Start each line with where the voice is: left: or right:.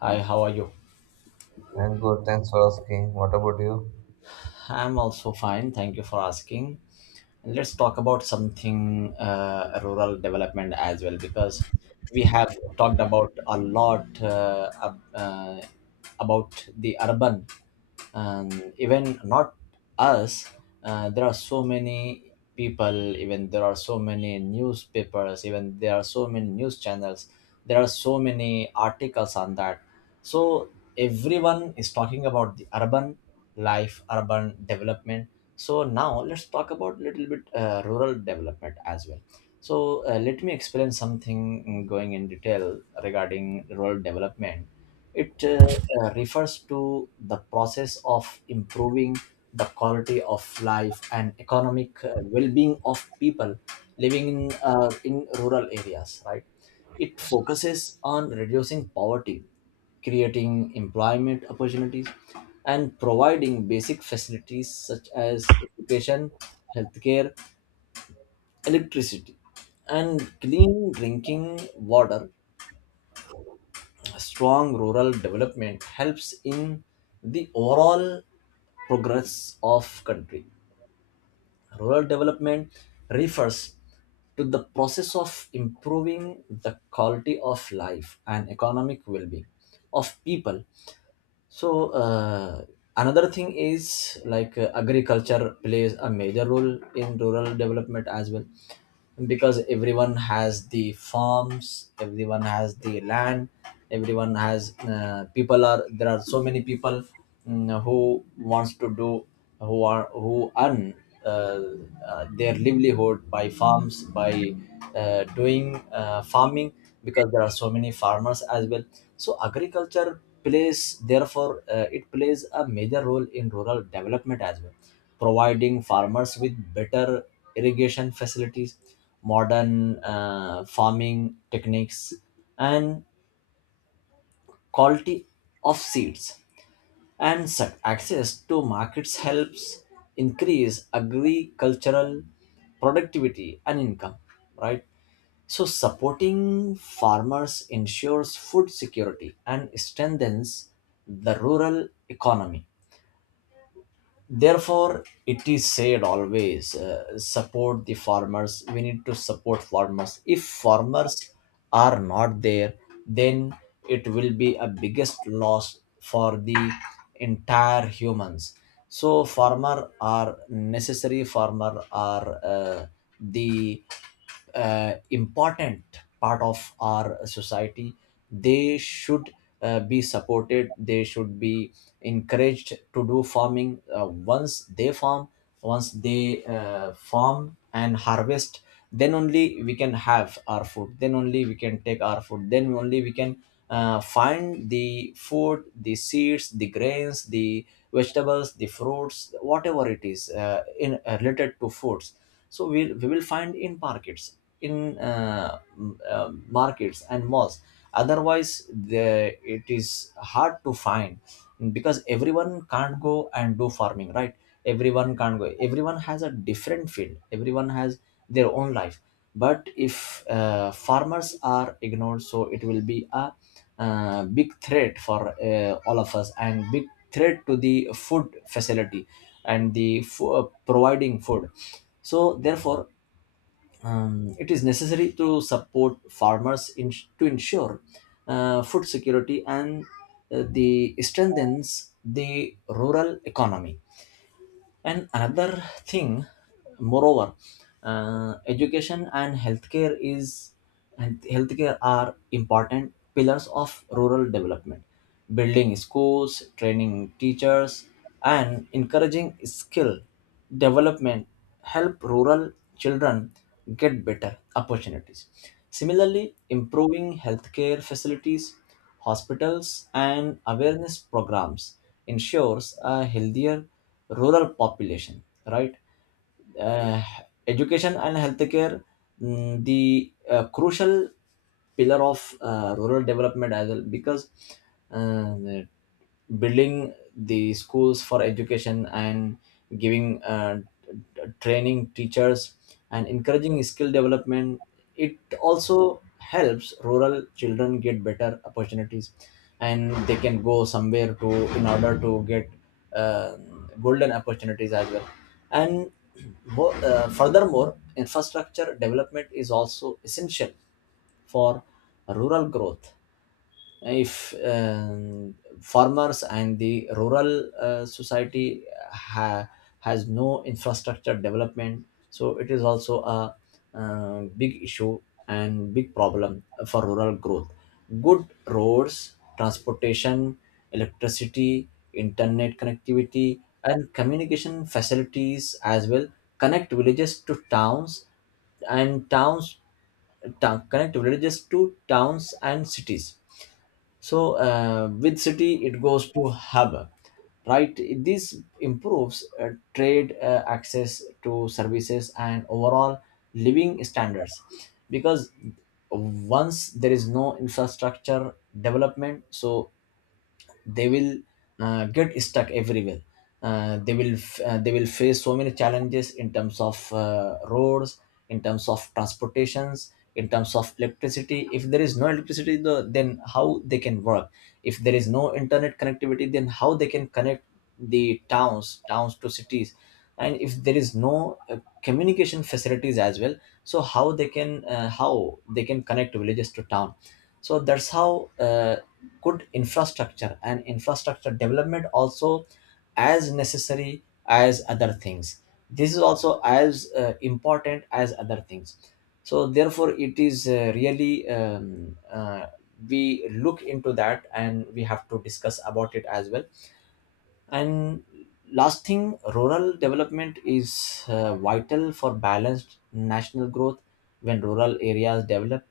left: Hi, how are you?
right: I'm good, thanks for asking. What about you?
left: I'm also fine. Thank you for asking. And let's talk about something rural development as well because we have talked about a lot about the urban. And even not us, there are so many people, even there are so many newspapers, even there are so many news channels, there are so many articles on that. So everyone is talking about the urban life, urban development. So now let's talk about little bit rural development as well. So let me explain something going in detail regarding rural development. It refers to the process of improving the quality of life and economic well-being of people living in rural areas, right? It focuses on reducing poverty, creating employment opportunities, and providing basic facilities such as education, healthcare, electricity, and clean drinking water. Strong rural development helps in the overall progress of country. Rural development refers to the process of improving the quality of life and economic well-being of people. So another thing is like, agriculture plays a major role in rural development as well, because everyone has the farms, everyone has the land, everyone has people are, there are so many people who wants to do, who are, who earn uh, their livelihood by farms, by doing farming, because there are so many farmers as well. So agriculture plays, therefore it plays a major role in rural development as well, providing farmers with better irrigation facilities, modern farming techniques, and quality of seeds, and such access to markets helps increase agricultural productivity and income, right? So supporting farmers ensures food security and strengthens the rural economy. Therefore it is said, always support the farmers. We need to support farmers. If farmers are not there, then it will be a biggest loss for the entire humans. So farmer are necessary, farmer are the important part of our society. They should be supported, they should be encouraged to do farming. Once they farm, once they farm and harvest, then only we can have our food, then only we can take our food, then only we can find the food, the seeds, the grains, the vegetables, the fruits, whatever it is in related to foods. So we will find in markets, in markets and malls. Otherwise the, it is hard to find, because everyone can't go and do farming, right? Everyone can't go, everyone has a different field, everyone has their own life. But if farmers are ignored, so it will be a big threat for all of us, and big threat to the food facility and the providing food. So therefore, it is necessary to support farmers in, to ensure food security and the strengthens the rural economy. And another thing, moreover, education and healthcare is, and healthcare are important pillars of rural development. Building schools, training teachers, and encouraging skill development help rural children get better opportunities. Similarly, improving healthcare facilities, hospitals, and awareness programs ensures a healthier rural population, right? uh, Education and healthcare, the crucial pillar of rural development as well, because the building the schools for education and giving training teachers and encouraging skill development, it also helps rural children get better opportunities, and they can go somewhere to, in order to get uh, golden opportunities as well. And furthermore, infrastructure development is also essential for rural growth. If farmers and the rural society ha- has no infrastructure development, so it is also a big issue and big problem for rural growth. Good roads, transportation, electricity, internet connectivity, and communication facilities as well, connect villages to towns and towns, town, connect villages to towns and cities. So with city it goes to hub, right? This improves trade, access to services, and overall living standards. Because once there is no infrastructure development, so they will get stuck everywhere. They will they will face so many challenges in terms of roads, in terms of transportations, in terms of electricity. If there is no electricity though, then how they can work? If there is no internet connectivity, then how they can connect the towns to cities? And if there is no communication facilities as well, so how they can connect villages to town? So that's how good infrastructure and infrastructure development also as necessary as other things, this is also as important as other things. So therefore it is really we look into that and we have to discuss about it as well. And last thing, rural development is vital for balanced national growth. When rural areas develop,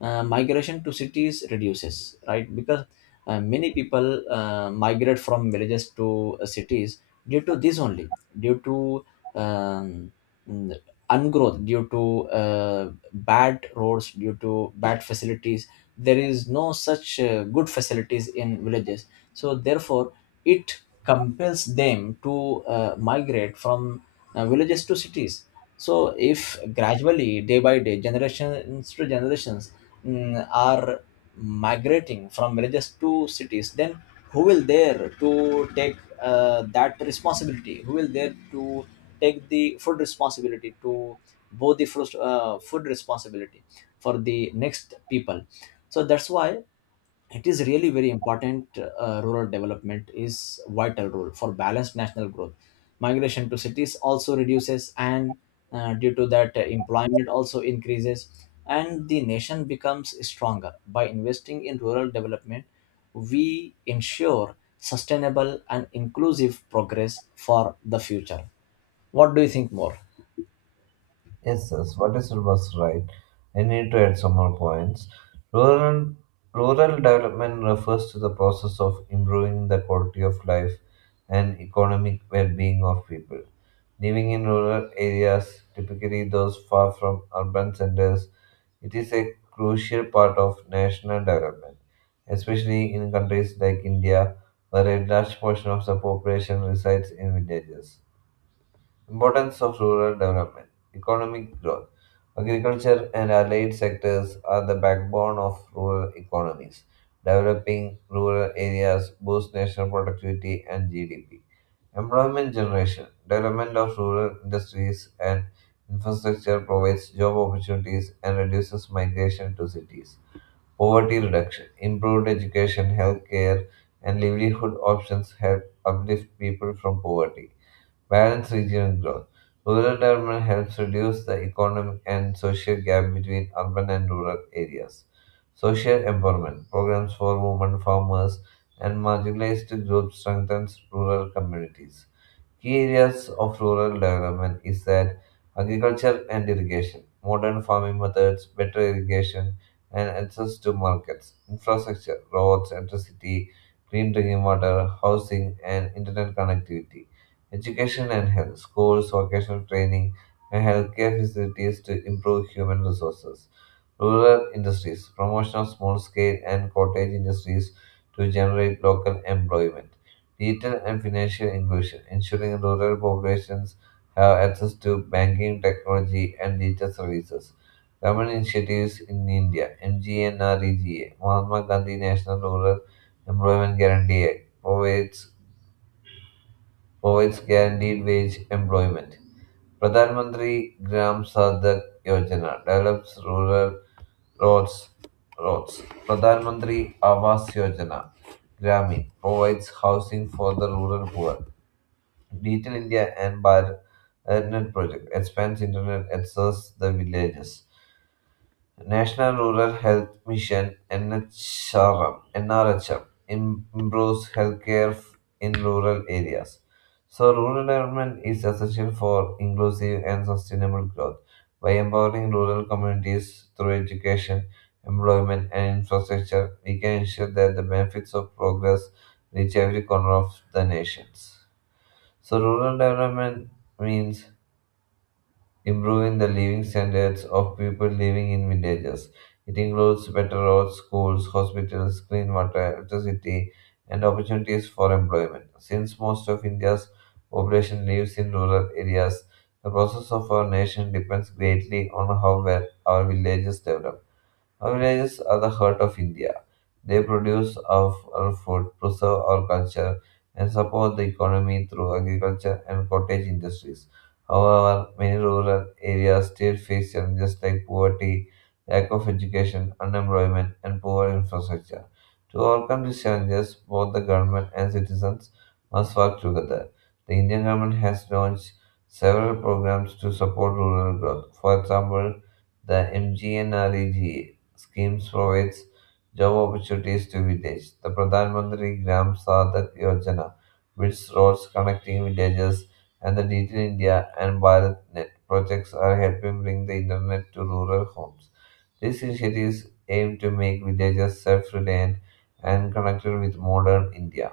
left: migration to cities reduces, right? Because many people migrate from villages to cities, due to this only, due to um, mm, ungrowth, due to bad roads, due to bad facilities. There is no such good facilities in villages. So therefore it compels them to migrate from villages to cities. So if gradually, day by day, generations to generations are migrating from villages to cities, then who will there to take that responsibility, who will there to take the food responsibility to both the first, food responsibility for the next people. So that's why it is really very important. Rural development is vital role for balanced national growth. Migration to cities also reduces, and due to that employment also increases, and the nation becomes stronger. By investing in rural development, we ensure sustainable and inclusive progress for the future. What do you think more?
right: Yes, yes, what is it was right? I need to add some more points. Rural, rural development refers to the process of improving the quality of life and economic well-being of people. Living in rural areas, typically those far from urban centers, it is a crucial part of national development, especially in countries like India, where a large portion of the population resides in villages. Importance of rural development, economic growth. Agriculture and allied sectors are the backbone of rural economies. Developing rural areas boosts national productivity and GDP. Employment generation, development of rural industries and infrastructure provides job opportunities and reduces migration to cities. Poverty reduction, improved education, healthcare, and livelihood options help uplift people from poverty. Balanced regional growth. Rural development helps reduce the economic and social gap between urban and rural areas. Social empowerment programs for women farmers and marginalized groups strengthens rural communities. Key areas of rural development is that agriculture and irrigation, modern farming methods, better irrigation, and access to markets, infrastructure, roads, electricity, clean drinking water, housing, and internet connectivity, education and health, schools, vocational training, and healthcare facilities to improve human resources. Rural industries, promotion of small scale and cottage industries to generate local employment. Digital and financial inclusion, ensuring rural populations have access to banking, technology, and digital services. Government initiatives in India, MGNREGA, Mahatma Gandhi National Rural Employment Guarantee Act, provides guaranteed wage employment. Pradhan Mantri Gram Sadak Yojana develops rural Roads, roads. Pradhan Mantri Awas Yojana Gramin provides housing for the rural poor. Digital India and Bharatnet project expands internet access the villages. National Rural Health Mission NHRM, NRHM improves healthcare in rural areas. So, rural development is essential for inclusive and sustainable growth by empowering rural communities through education, employment, and infrastructure. We can ensure that the benefits of progress reach every corner of the nations. So, rural development means improving the living standards of people living in villages. It includes better roads, schools, hospitals, clean water, electricity, and opportunities for employment. Since most of India's population lives in rural areas, the process of our nation depends greatly on how well our villages develop. Our villages are the heart of India. They produce of our food, preserve our culture, and support the economy through agriculture and cottage industries. However, many rural areas still face challenges like poverty, lack of education, unemployment, and poor infrastructure. To overcome these challenges, both the government and citizens must work together. The Indian government has launched several programs to support rural growth. For example, the MGNREGA schemes provides job opportunities to villages. The Pradhan Mantri Gram Sadak Yojana builds roads connecting villages, and the Digital India and BharatNet projects are helping bring the internet to rural homes. These initiatives aim to make villages self-reliant and connected with modern India.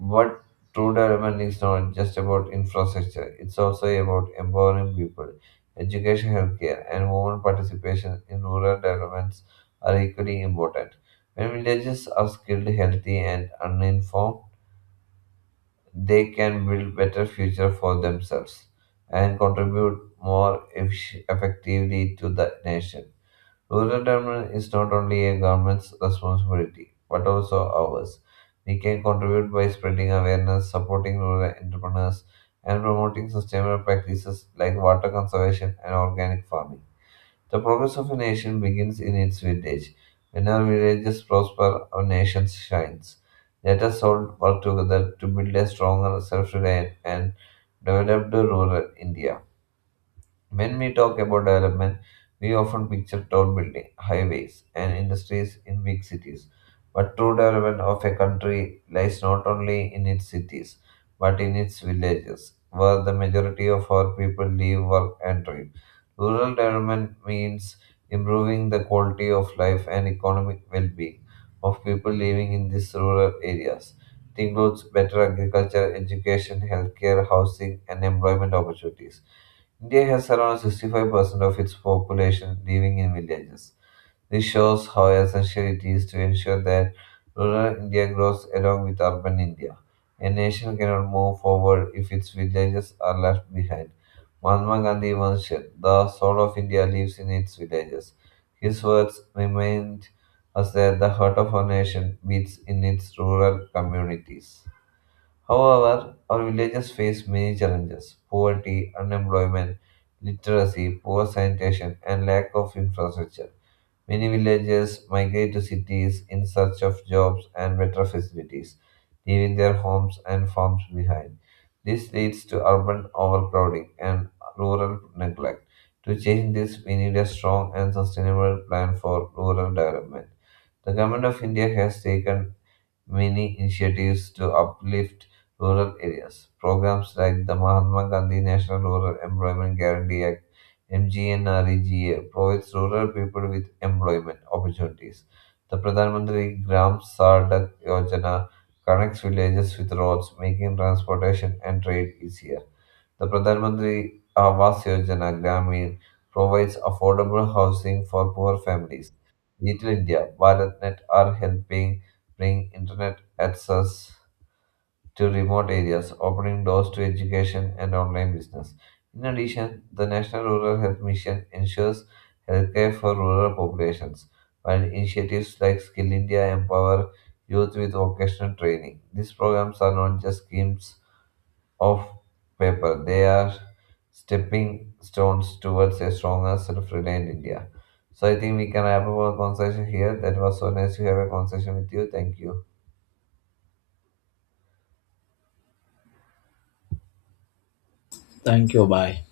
right: But true development is not just about infrastructure, it's also about empowering people. Education, healthcare, and women participation in rural developments are equally important. When villages are skilled, healthy, and uninformed, they can build better future for themselves and contribute more effectively to the nation. Rural development is not only a government's responsibility, but also ours. We can contribute by spreading awareness, supporting rural entrepreneurs, and promoting sustainable practices like water conservation and organic farming. The progress of a nation begins in its village. When our villages prosper, our nation shines. Let us all work together to build a stronger, self reliant, and developed rural India. When we talk about development, we often picture tall buildings, highways, and industries in big cities. But true development of a country lies not only in its cities, but in its villages, where the majority of our people live, work, and trade. Rural development means improving the quality of life and economic well being of people living in these rural areas. It includes better agriculture, education, healthcare, housing, and employment opportunities. India has around 65% of its population living in villages. This shows how essential it is to ensure that rural India grows along with urban India. A nation cannot move forward if its villages are left behind. Mahatma Gandhi once said, the soul of India lives in its villages. His words remind us that the heart of our nation beats in its rural communities. However, our villages face many challenges poverty, unemployment, literacy, poor sanitation, and lack of infrastructure. Many villages migrate to cities in search of jobs and better facilities, leaving their homes and farms behind. This leads to urban overcrowding and rural neglect. To change this, we need a strong and sustainable plan for rural development. The Government of India has taken many initiatives to uplift rural areas. Programs like the Mahatma Gandhi National Rural Employment Guarantee Act (MGNREGA) provides rural people with employment opportunities. The Pradhan Mantri Gram Sadak Yojana connects villages with roads, making transportation and trade easier. The Pradhan Mantri Awas Yojana Gramin provides affordable housing for poor families. Little India, BharatNet are helping bring internet access to remote areas, opening doors to education and online business. In addition, the National Rural Health Mission ensures healthcare for rural populations, while initiatives like Skill India empower youth with vocational training. These programs are not just schemes of paper. They are stepping stones towards a stronger, self reliant India. So I think we can wrap up our conversation here. That was so nice to have a conversation with you. Thank you.
left: Thank you, bye.